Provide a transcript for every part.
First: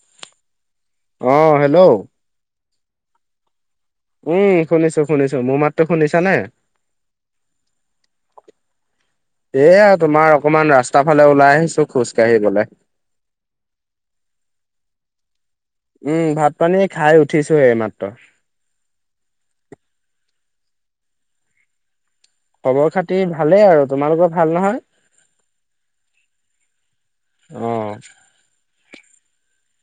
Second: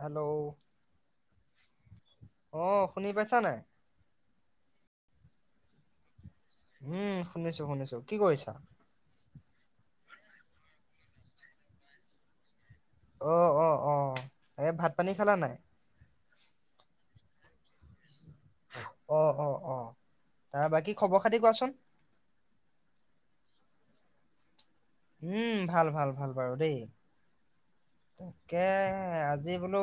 Hello? অ hello? অ, শুনি পাইছা নাই। উম, শুনিছো, শুনিছো মোৰ মাতো শুনিছা নে। উম, শুনিছো, শুনিছো কি কৰিছা। এয়া তোমাৰ অকমান ৰাস্তা ফালে ওলাই আহিছো খোজ কাঢ়িবলে। অ', অ', অ', এই ভাত, পানী খালা নাই। উম, ভাত পানী খাই উঠিছোহে এইমাত্ৰ। অ', অ', অ', তাৰ বাকী খবৰ, খাতি কোৱাচোন? খবৰ খাতিৰ ভালেই আৰু তোমালোকৰ ভাল, নহয়। উম, ভাল, ভাল, ভাল বাৰু দেই। অ তাকে, আজি বোলো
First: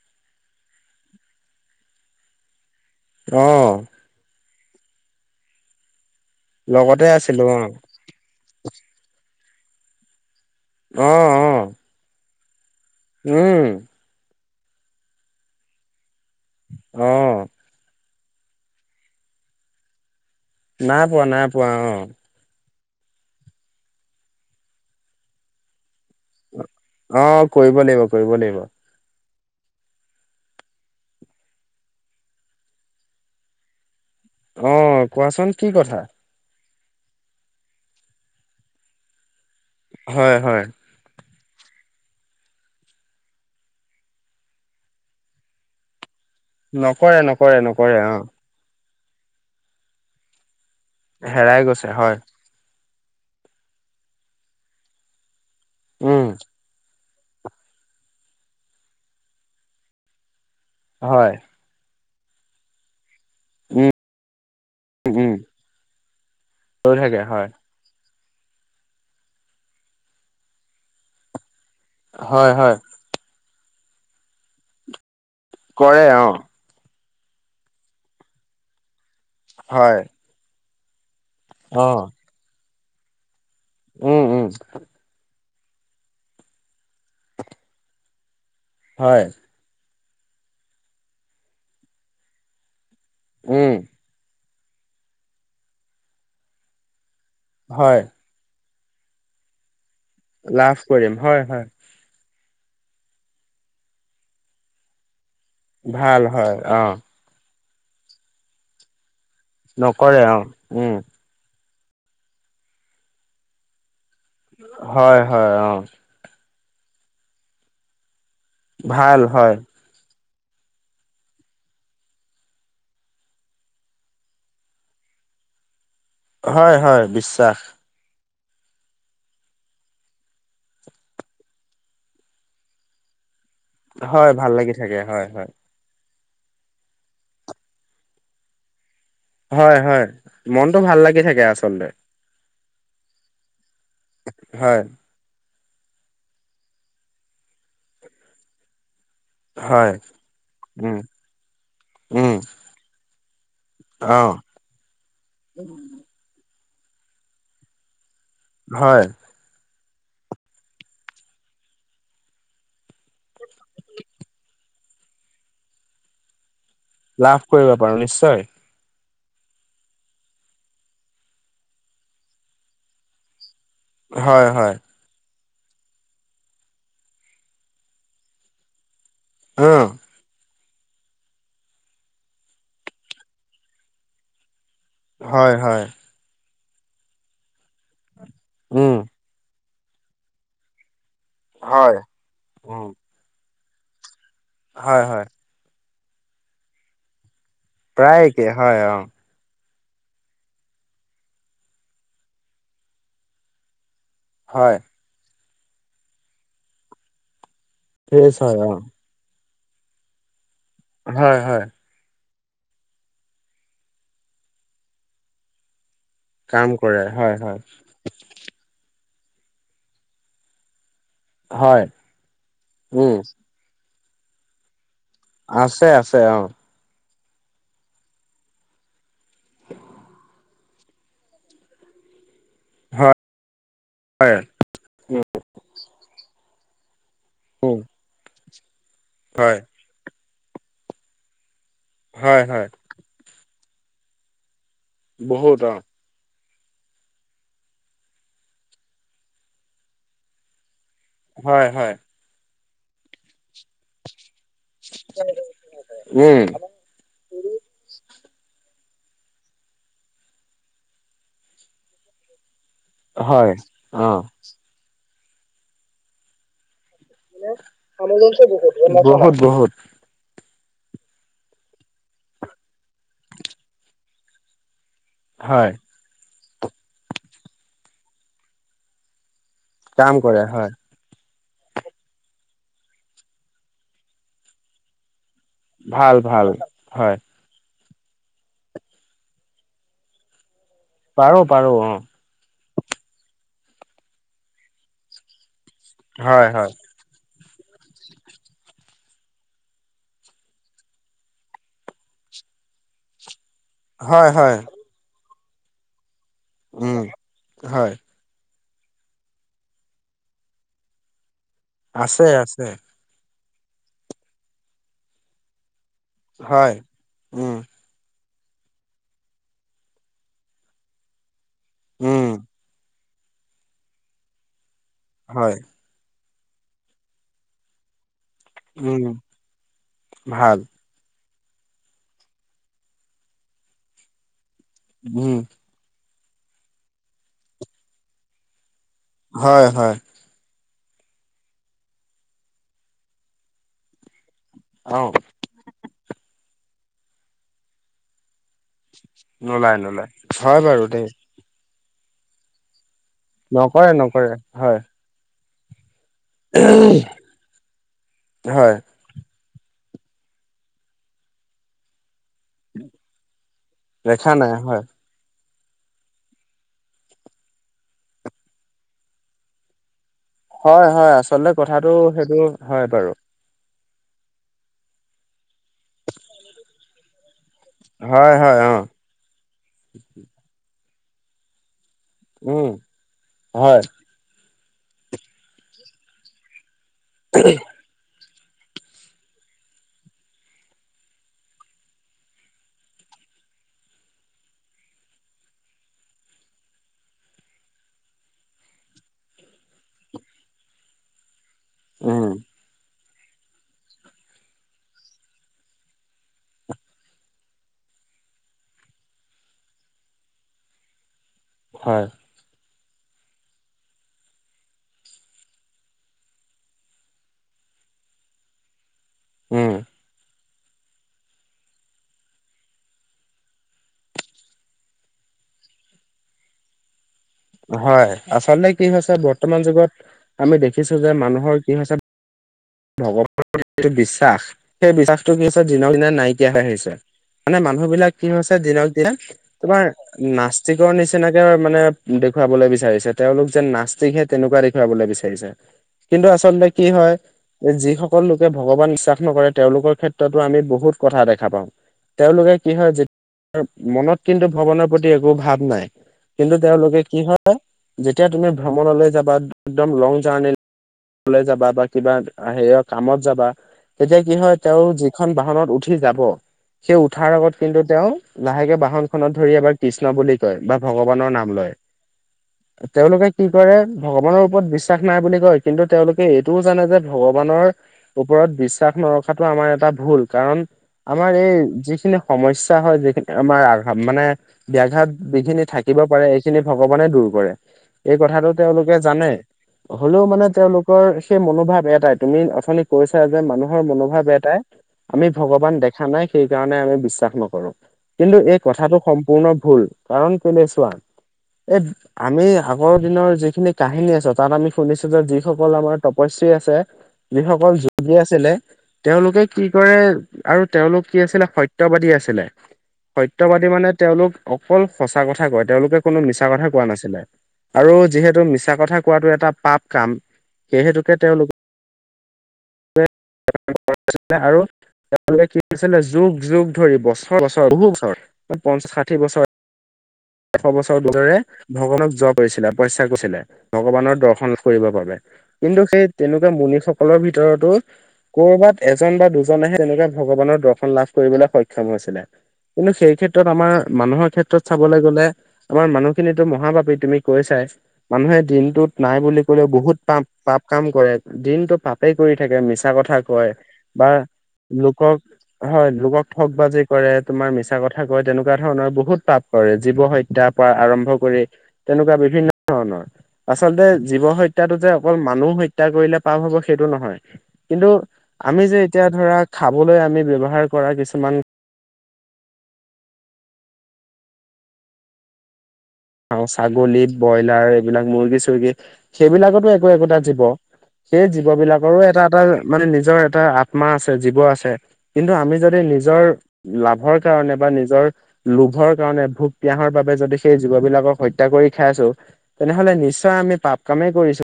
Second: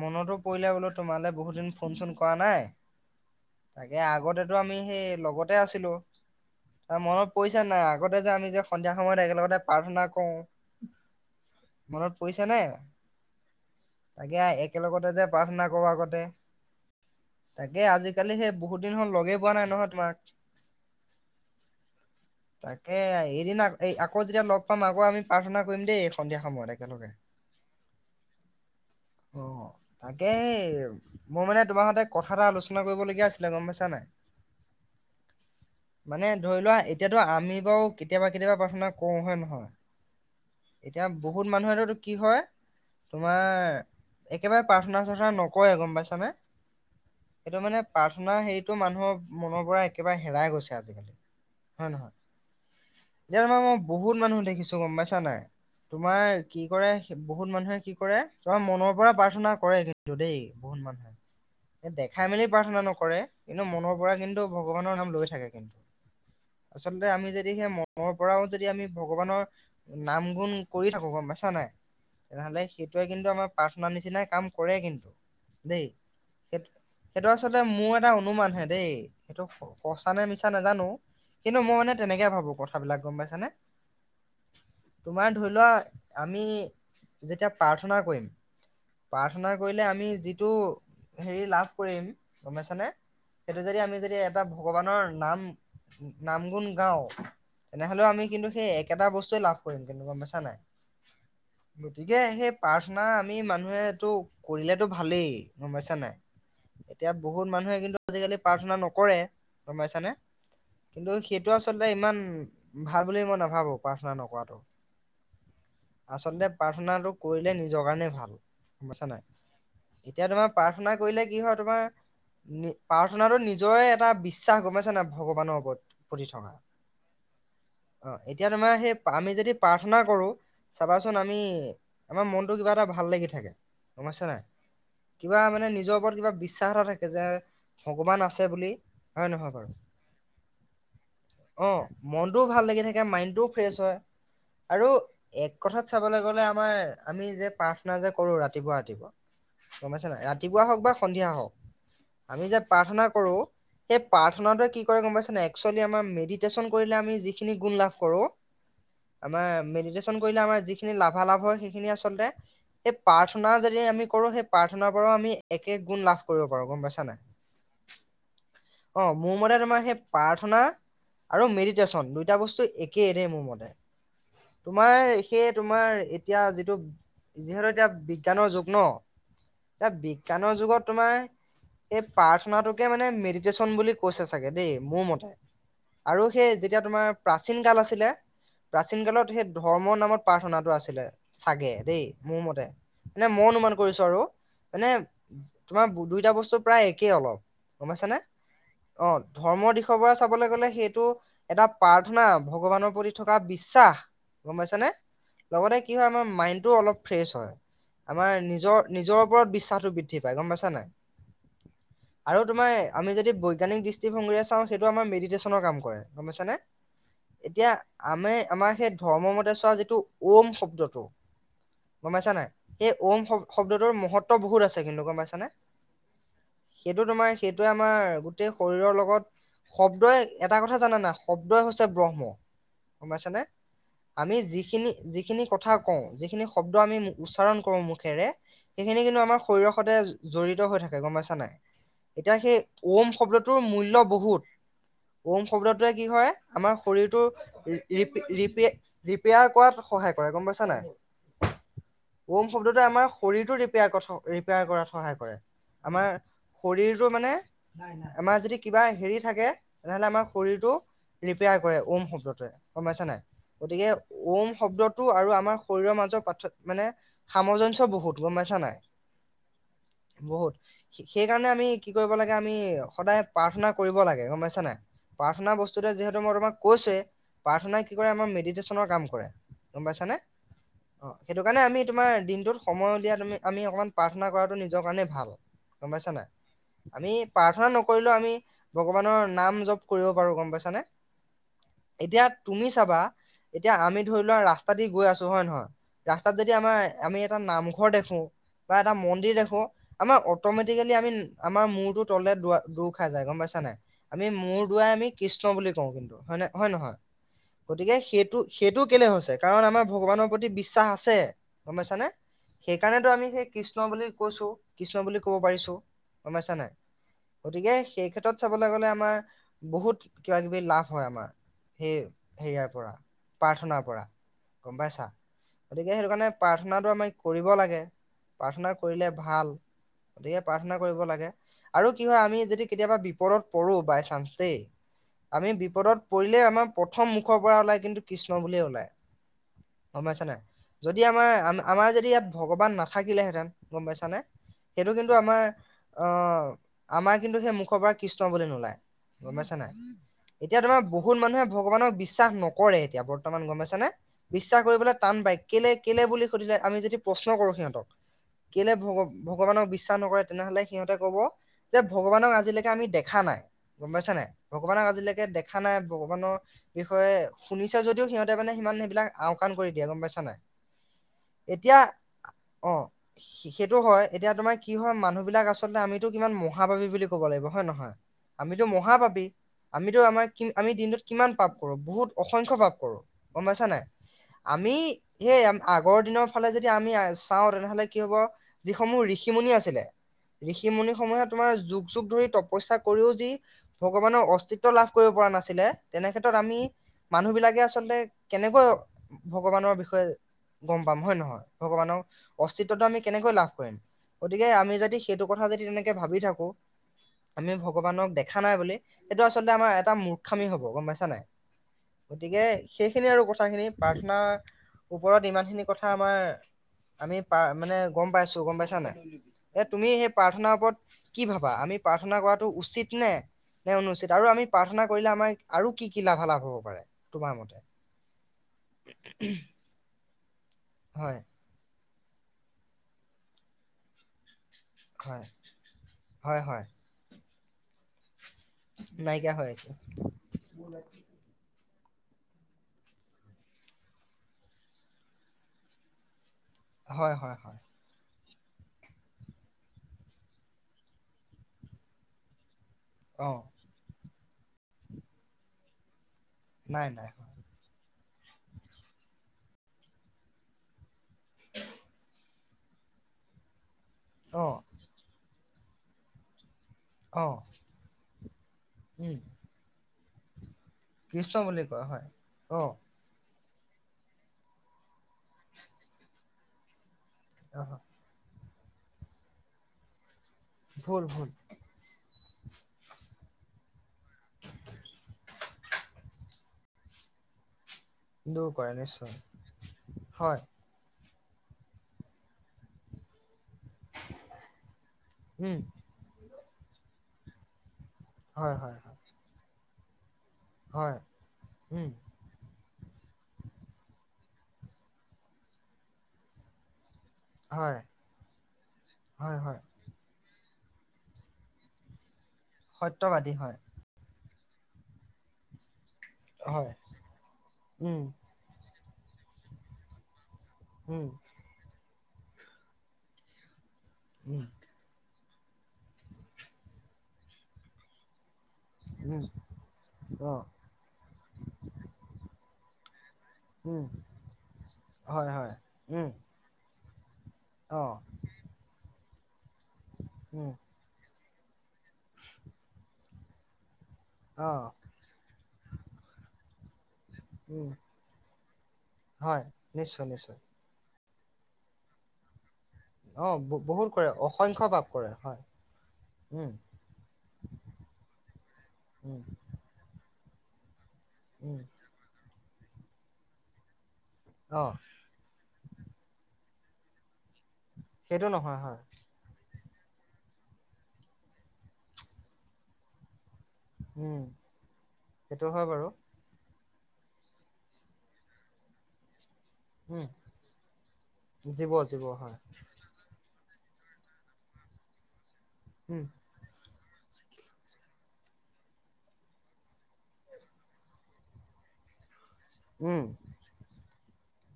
মনতো পৰিলে বোলো তোমালৈ বহুত দিন ফোন, চোন কৰা নাই অ তাকে আগতে কি আমি সেই লগতে আছিলো। ত, লগতে মনত আছিলো অ পৰিচা নাই, আগতে যে আমি যে সন্ধিয়া সময়ত একেলগতে প্ৰাৰ্থনা কৰো। আহ, অ'। কৰিছা নে। উম। তাকে একেলগতে যে প্ৰাৰ্থনা কৰ আগতে অ তাকে আজি আজিকালি সেই বহুত দিন হ, লগেই পোৱা নাই নহয়, তোমাক। নাই পোৱা, নাই পোৱা অ'। তাকে এদিন আকৌ যেতিয়া লগ পাম, আকৌ আমি প্ৰাৰ্থনা কৰিম দেই, সন্ধিয়া সময়ত একেলগে। অ কৰিব লাগিব, কৰিব লাগিব। অ, তাকে মই মানে তোমাৰ হতে কথা এটা আলোচনা কৰিবলগীয়া আছিলে গম পাইছা নাই। অ, কোৱাচোন কি কথা? মানে ধৰি লোৱা এতিয়াতো আমি বাৰু কেতিয়াবা, কেতিয়াবা প্ৰাৰ্থনা কৰো হয়ে, নহয়। হয়, হয়। এতিয়া বহুত মানুহেটো কি হয়, তোমাৰ একেবাৰে প্ৰাৰ্থনা, চাৰ্থনা নকৰেয় গম পাইছানে। নকৰে, নকৰে, নকৰে, অ'। ৰ মনৰ পৰা একেবাৰে হেৰাই গৈছে হেৰাই গৈছে হয় এয়ামা মই বহুত মানুহ দেখিছো গম পাইছা নাই তোমাৰ উম কি কৰে বহুত মানুহে কি কৰে তুমাৰ মনৰ পৰা প্ৰাৰ্থনা কৰে কিন্তু দেই বহুত হয় মানুহে দেখাই মেলি প্ৰাৰ্থনা নকৰে কিন্তু উম মনৰ পৰা কিন্তু ভগৱানৰ নাম লৈ উম থাকে কিন্তু লৈ আচলতে থাকে আমি হয় যদি সেই মটৰ পৰাও যদি আমি ভগৱানৰ নাম গুণ কৰি থাকো গম পাইছা নাই হয় তেনেহলে হয়। সেইটোৱে কিন্তু আমাৰ প্ৰাৰ্থনা নিচিনাই কাম কৰে কিন্তু দেই কৰে অ সেই সেইটো আচলতে মোৰ এটা অনুমান হে দেই সেইটো হয়। সঁচা নে মিছা নাজানো কিন্তু মই অ মানে তেনেকে ভাবো কথাবিলাক গম পাইছানে উম উম তোমাৰ ধৰি লোৱা আমি যেতিয়া প্ৰাৰ্থনা কৰিম হয়। প্ৰাৰ্থনা কৰিলে আমি যিটো হেৰি লাভ কৰিম গম পাইছানে সেইটো উম যদি আমি যদি এটা ভগৱানৰ নাম নাম গুণ গাও হয়। তেনেহলেও আমি কিন্তু সেই একেটা বস্তুৱে লাভ কৰিম কিন্তু গমপাইছানে নাই লাভ কৰিম হয় হয় গতিকে সেই প্ৰাৰ্থনা আমি মানুহে এইটো কৰিলেতো ভালেই গম পাইছা নাই ভাল হয় অ এতিয়া বহুত মানুহে কিন্তু আজিকালি প্ৰাৰ্থনা নকৰে গম পাইছানে নকৰে অ উম কিন্তু সেইটো আচলতে ইমান ভাল বুলি মই নাভাবো পাৰ হয় হয় অ আচলতে প্ৰাৰ্থনাটো কৰিলে নিজৰ কাৰণে ভাল গম পাইছা ভাল নাই হয় এতিয়া তোমাৰ প্ৰাৰ্থনা কৰিলে কি হয় তোমাৰ প্ৰাৰ্থনাাতো নিজৰে এটা বিশ্বাস গমপাইছা নে নাই ভগৱানৰ ওপৰত প্ৰতি থকা হয় হয় বিশ্বাস অ এতিয়া তোমাৰ সেই আমি যদি প্ৰাৰ্থনা কৰো চাবাচোন আমি আমাৰ মনতটো কিবা এটা ভাল লাগি থাকে গম পাইছা হয় নাই ভাল লাগি থাকে হয় কিবা হয় মানে নিজৰ কিবা বিশ্বাস এটা থাকে যে ভগৱান আছে বুলি নহয় বাৰু হয় হয় মনটো ভাল লাগি থাকে অ আচলতে মনটোও ভাল লাগি থাকে মাইণ্ডতোও ফ্ৰেছ হয় হয় আৰু এক কথাত চাবলৈ গলে আমাৰ আমি যে প্ৰাৰ্থনা যে কৰো ৰাতিপুৱা ৰাতিপুৱা হয় গমপাইছানে নাই ৰাতিপুৱা হওক বা উম। সন্ধিয়া উম হওক আমি যে প্ৰাৰ্থনা কৰো সেই অ প্ৰাৰ্থনা কি কৰেগমপাইছানে নাই একচল্লি আমাৰ মেদিতেচন কৰিলে যিখিনি গুণ লাভ কৰো হয় আমাৰ মেডিতেচন কৰিলে আমাৰ যিখিনি লাভালাভ হয় সেইখিনি আচলতে এই প্ৰাৰ্থনা যদি আমি কৰো সেই প্ৰাৰ্থনাৰ পৰাও আমি একে গুণ লাভ কৰো লাভ কৰিব পাৰো নিশ্চয় অ মোৰ মতে তোমাৰ সেই প্ৰাৰ্থনা আৰু মেডিটেশ্যন দুইটা বস্তু একেই দেই মোৰ মতে হয় হয়। তোমাৰ সেই তোমাৰ এতিয়া যিটো যিহেতু এতিয়া বিজ্ঞানৰ যুগ ন উম এ বিজ্ঞানৰ যুগত তোমাৰ এই প্ৰাৰ্থনাটোকে মানে মেডিটেশচন বুলি কৈছে চাগে দেই মোৰ মতে হয় হয় আৰু সেই যেতিয়া তোমাৰ প্ৰাচীন কাল আছিলে উম প্ৰাচীন কালত সেই ধৰ্মৰ নামত প্ৰাৰ্থনাটো আছিলে চাগে হয় দেই মোৰ মতে উম এনে মই অনুমান কৰিছো আৰু মানে হয় হয় তোমাৰ দুইটা বস্তু প্ৰায় একেই অলপ গমপাইছানে প্ৰায় একে হয় অ ধৰ্মৰ দিশত চাবলৈ গলে সেইটো এটা প্ৰাৰ্থনা ভগৱানৰ প্ৰতি থকা বিশ্বাস হয়। গমপাইছানে লগতে কি হয় আমাৰ মাইন্দতোও অলপ ফেশ্চ হয় আমাৰ ফ্ৰেছ হয় নিজৰ অ'। নিজৰ ওপৰত বিশ্বাসো বৃদ্ধি পাই গম পাইছানে হয়, হয়। আৰু তোমাৰ আমি যদি বৈজ্ঞানিক দৃষ্টিভংগীৰে চাওঁ সেইটো আমাৰ মেডিটেশ্যনৰ কাম কৰে। গমাইছানে, কাম কৰে হয় হয়। এতিয়া আমি আমাৰ সেই ধৰ্ম মতে চোৱা যিটো ওম শব্দটো। হয় গমাইছা নাই, সেই উম ওম শব্দ, শব্দটোৰ মহত্ব বহুত আছে কিন্তু। গম পাইছানে? আছে, আছে অ'। সেইটোয়ে আমাৰ গোটেই শৰীৰৰ লগত শব্দই এটা কথা জানা নাই, শব্দই হৈছে ব্ৰহ্ম। গম হয় পাইছানে হয় আমি যিখিনি, যিখিনি কথা কওঁ, যিখিনি শব্দ আমি উচ্চাৰণ কৰো মুখেৰে, সেইখিনি কিন্তু আমাৰ হয় শৰীৰৰ সতে জড়িত হৈ থাকে, গম পাইছা, নাই। এতিয়া হয় সেই হয় ওম শব্দটোৰ মূল্য় বহুত ওম বহুত অ'। শব্দটোৱে কি কৰে আমাৰ শৰীৰটো ৰিপেয়াৰ কৰাত সহায় কৰে গম পাইছা নাই। হয়, হয়। শব্দটো আমাৰ শৰীৰটোৰ প, কৰাত সহায় কৰে। আমাৰ উম শৰীৰটো মানে আমাৰ যদি কিবা হেৰি থাকে, তেনেহলে আমাৰ শৰীৰটো ৰিপেয়াৰ কৰে, ওম শব্দটোৱে। গমাইছা নাই, হয় গতিকে অ'। ওম শব্দটো আৰু আমাৰ শৰীৰৰ মাজৰ পা, মানে সামঞ্জস্য ম, বহুত গম বুত পাইছা বহুত, বহুত সেই কাৰণে আমি কি কৰিব লাগে, আমি সদায় প্ৰাৰ্থনা কৰিব লাগে, গম পাইছা নে। প্ৰাৰ্থ হয় বস্তু যিহেতু তোমাক কৈচোৱে প্ৰাথনা কি কৰে আমাৰ মেদিতেচোন কাম কৰে। গম পাইছানে কাম কৰে হয়। অ সেইটো কাৰণে আমি তোমাৰ দিনটোত সময় উলিয়াই তুমি আমি অকণমান প্ৰাৰ্থনা কৰাটো নিজৰ কাৰণে ভাল। গম পাইছা ভাল নাই, ভাল আমি হয় প্ৰাৰ্থনা ন কৰিলো আমি ভগৱানৰ নাম জপ কৰিব পাৰো গম পাইছানে। পাৰো, পাৰো অ'। এতিয়া তুমি চাবা এতিয়া আমি ধৰি লোৱা ৰাস্তা দি গৈ আছো হয় নহয়, ৰাস্তাত হয় যদি হয় আমাৰ আমি এটা নামঘৰ দেখো। বা এটা মন্দিৰ দেখো আমাৰ অটমেটিকেলি আমি আমাৰ মূৰটো তলে দৰ খাই যায়, গম পাইছো। ন, আমি হয় হয় মোৰ দুৱাই আমি কৃষ্ণ বুলি কওঁ। কিন্তু হয় ন, হয়, নহয়, উম হয় গতিকে সেইটো সেইটো কেলে হৈছে কাৰণ আমাৰ ভগৱানৰ প্ৰতি বিশ্বাস আছে। গম পাইছানে আছে আছে সেইকাৰণেতো আমি সেই কৃষ্ণ বুলি কৈছো, কৃষ্ণ বুলি কব পাৰিছো। গম পাইচা নাই হয়। উম গতিকে সেই ক্ষেত্ৰত চাবলৈ গলে আমাৰ বহুত কিবা, কিবি লাভ হয়। আমাৰ সেই উম হেৰিয়াৰ পৰা। প্ৰাৰ্থনাাৰ পৰা গম পাইছা, হয় গতিকে সেইটো কাৰণে প্ৰাৰ্থনাটো আমি কৰিব লাগে। প্ৰাৰ্থনা উম কৰিলে ভাল গতিকে ভাল প্ৰাৰ্থনা কৰিব লাগে। আৰু কি হয়, আমি যদি কেতিয়াবা বিপদত পৰো বাই চানসেই উম আমি বিপদত পৰিলে আমাৰ প্ৰথম মুখৰ পৰা ওলাই কিন্তু কৃষ্ণ বুলিয়ে ওলাই হয় হয় গম পাইছ নে। যদি আমাৰ আমাৰ যদি ইয়াত ভগৱান নাথাকিলেহেঁতেন গম পাইছানে। সেইটো অ'। কিন্তু আমাৰ আহ, আমাৰ কিন্তু সেই মুখৰ পৰা কৃষ্ণ বুলি নোলায়। গম পাইছা নাই, নোলায় নোলায় হয় এতিয়া তোমাৰ বাৰু দেই বহুত মানুহে ভগৱানক বিশ্বাস নকৰে, এতিয়া বৰ্তমান গমাইছে নে, নকৰে নকৰে বিশ্বাস হয় কৰিবলৈ টান বাক্যলৈ কেলে বুলি সুধিলে, আমি যদি প্ৰশ্ন কৰো সিহঁতক কেলে হয় ভগ ভগৱানক বিশাস নকৰে তেনেহলে সিহতে কব যে, ভগৱানক আজ আজিলৈকে আমি দেখা নাই, গম পাইছ নে, দেখা নাই হয় ভগৱানক আজিলৈকে দেখ দেখা নাই, ভগৱানৰ বিষয়ে শুনিছে যদিও সিহঁতে মানে সিমান সেইবিলাক আওকাণ কৰি দিয়ে গম পাইছো। হয়, হয়, আচলতে কথাটো সেইটো হয়, বাৰু। টো, হয়, এতিয়া তোমাৰ কি হয় মানুহ বিলাক আচলতে আমিতো কিমান মহাবাবী বুলি ক'ব লাগিব। হয়, নহয়, হয় হয় আমিতো অ মহাপাবি আমিতো আমাৰ কি আমি দিনটোত কিমান পাপ কৰো বহুত। অসংখ্য্ উম পাপ কৰো গম পাইছা হয় নাই। আমি সেই আগৰ দিনৰ ফালে যদি যদি আমি চাওঁ তেনেহলে কি হব যিসমূহ ঋষি-মুনি আছিলে ঋষি-মুনিসমূহে তোমাৰ যুগ যুগ ধৰি তপস্যা কৰিও যি ভগৱানৰ অস্তিত্ব লাভ কৰিব পৰা ৰা নাছিলে তেনেক্ষেত্ৰত আমি মানুহবিলাকে আচলতে কেনেকৈ ভগৱানৰ বিষয়ে গম পাম হয় নহয়? ভগৱানৰ উম অস্তিত্বটো আমি কেনেকৈ লাভ কৰিম গতিকে আমি যদি সেইটো কথা যদি তেনেকে ভাবি থাকো আমি ভগৱানক দেখা নাই বুলি সেইটো আচলতে আমাৰ এটা মূৰ্খামি হব গম পাইছা নাই। হয় গতিকে সেইখিনি আৰু কথাখিনি প্ৰাৰ্থনাৰ ওপৰত ইমানখিনি কথা আমাৰ আমি প্ৰা মানে গম পাইছো গম পাইছানে এ উম তুমি সেই প্ৰাৰ্থনা ওপৰত কি ভাবা আমি প্ৰাৰ্থনা কৰাটো উচিত নে? নে অনুচিত আৰু আমি প্ৰাৰ্থনা কৰিলে আমাৰ আৰু কি কি লাভালাভ হ'ব পাৰে? তোমাৰ মতে হয় আচলতে কি হৈছে বৰ্তমান যুগত আমি দেখিছো যে হয় মানুহৰ কি হৈছে ভগৱানৰ প্ৰতি যিটো বিশ্বাস সেই হয় বিশ্বাসটো কি হৈছে দিনক দিনে হয় নাইকিয়া হৈ হয় আহিছে। মানে মানুহ বিলাক কি হৈছে দিনক দিনে নাইকিয়া হৈ আছে তোমাৰ নাস্তিকৰ নিচিনাকে মানে দেখুৱাবলৈ বিচাৰিছে তেওঁলোক যেন নাাস্তিকহে তেনেকুৱা দেখুৱাবলৈ বিচাৰিছে কিন্তু আচ লতে কি হয় যিসকল লোকে ভগৱান বিশ্বাস নকৰে তেওঁলোকৰ ক্ষেত্ৰতো আমি বহুত কথা দেখা পাওঁ তেওঁলোকে কি হয় অ যেতিয়া মনত কিন্তু ভভগৱানৰ প্ৰতি একো ভাৱ নাই কিন্তু নাই তেওঁলোকে নাই কি হয় যেতিয়া তুমি ভ্ৰমণলৈ যাবা একদম লং জাৰ্নিলৈ যাবা বা কিবা হেৰিঅ কামত যাবা তেতিয়া কি অ হয় তেওঁ যিখন বাহনত উঠি যাব সেই অ উঠাৰ আগত কিন্তু তেওঁ লাহেকে উম বাহনখনত ধৰি এবাৰ কৃষ্ণ বুলি কয় বা ভগৱানৰ কৃষ্ণ নাম বুলি লয় কয় হয় অ তেওঁলোকে কি কৰে ভগৱানৰ ওপৰত বিশ্বাস নাই বুলি কয় কিন্তু তেওঁলোকে এইটোও জানে যে অ ভগৱানৰ ওপৰত বিশ্বাস নৰখাটো আমাৰ এটা ভুল। কাৰণ ভুল ভুল আমাৰ এই যিখিনি সমস্যা হয় যিখিনি আমাৰ আঘাত মানে ব্যাঘাত যিখিনি থাকিব পাৰে এইখিনি ভগৱানে দূৰ কৰে। এই কথাটো দূৰ কৰে তেওঁলোকে নিশ্চয় জানে হলেও হয় মানে তেওঁলোকৰ সেই মনোভাৱ এট টাই তুমি অথনি কৈছা যে মানুহৰ মনোভাৱ এটাই আমি উম ভগৱান দেখা নাই সেই কাৰণে আমি বিশ্বাস নকৰো কিন্তু হয় এই হয় কথাটো হয় সম্পূৰ্ণ ভুল। কাৰণ কেলে চোৱা হয় উম, এই আমি আগৰ দিনৰ যিখিনি ককাহিনী আছে তাত আমি শুনিছো যে যিসকল আমাৰ তপশ্ৰী আছে যিসকল হয়, যোগী আছিলে হয়, তেওঁলোকে হয়, কি কৰে আৰু তেওঁলোক কি আছিলে সত্যবাদী আছিলে সত্যবাদী মানে তেওঁলোক অকল সঁচা কথা কয় তেওঁলোকে কোনো মিছা কথা হয়, কোৱা নাছিলে আৰু উম, যিহেতু মিছা কথা কোৱাটো এটা পাপ কাম সেই উম, হেতুকে তেওঁলোকে উম, আৰু তেওঁলোকে কি কৰিছিলে যুগ যুগ ধৰি বছৰ বছৰ বহু বছৰ পঞ্চাশ ষাঠি উম, বছৰ অ', এশ বছৰ ভগৱানক যপ কৰিছিলে তপস্যা কৰিছিলে উম, ভগৱানৰ দৰ্শন কৰিবৰ বাবে। হয়, হয়, কিন্তু সেই উম, তেনেকুৱা মুনি সকলৰ ভিতৰতো অ', কৰবাত এজ জন বা দুজনেহে তেনেকুৱা উম, ভগৱানৰ দৰ্শন লাভ কৰিবলৈ সক্ষম হৈছিলে কিন্তু সেই ক্ষেত্ৰত আমাৰ মানুহৰ ক্ষেত্ৰত অ', চাবলে আমাৰ মানুহখিনিটো মহা পাপি। তুমি কৈছাই উম, মানুহে দিনটোত নাই বুলি হয়, ক'লেও বহুত নিশ্চয়, পাপ নিশ্চয়, পাপ কাম কৰে। দিনটো পাপেই কৰি থাকে, মিছা কথা অ', কয় ব- বহুত বা কৰে অসংখ্য পাপ কৰে লোকক হয় লোকক ঠগ উম, বাজি কৰে, তোমাৰ মিছা কথা কয় তেনেকুৱা ধৰণৰ বহুত উম, পাপ কৰে। জীৱ হত্যাৰ পৰা আৰম্ভ কৰি উম, তেনেকুৱা বিভিন্ন ধৰণৰ আচলতে জীৱ অ', হত্যাটো যে অকল মানুহ হত্যা কৰিলে পাপ হব সেইটো নহয় কিন্তু সেইটো নহয় আমি হয়, যে এতিয়া ধৰা খাবলৈ আমি ব্যৱহাৰ কৰা কিছুমান উম সেইটো হয় বাৰু। খাওঁ ছাগলী ব্ৰইলাৰ এইবিলাক মুৰ্গী চুৰ্গী। সেইবিলাকতো একো উম, একোটা জীৱ সেই জীৱ বিলাকৰো জীৱ এটা হয়, এটা মানে নিজৰ এটা আত্মা আছে জীৱ আছে কিন্তু আমি যদি উম, নিজৰ লাভৰ কাৰণে বা নিজৰ লোভৰ কাৰণে ভোক পিয়াহৰ বাবে যদি সেই জীৱ বিলাকৰ হত্যা কৰি খাই আছো তেনেহলে উম, নিশ্চয় আমি পাপ কামেই কৰিছো।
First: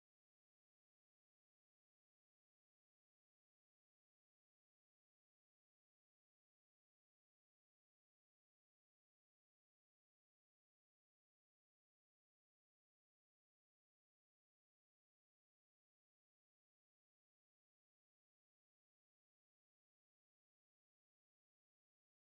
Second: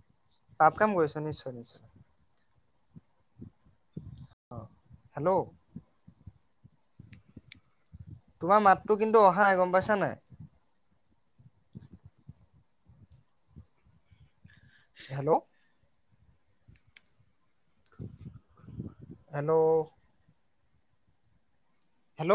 পাপ কাম কৰিছো নিশ্চয় নিশ্চয়। হেল্ল'। তোমাৰ মাতটো কিন্তু অহা নাই গম পাইছা নাই। হেল্ল'। হেল্ল'। হেল্ল'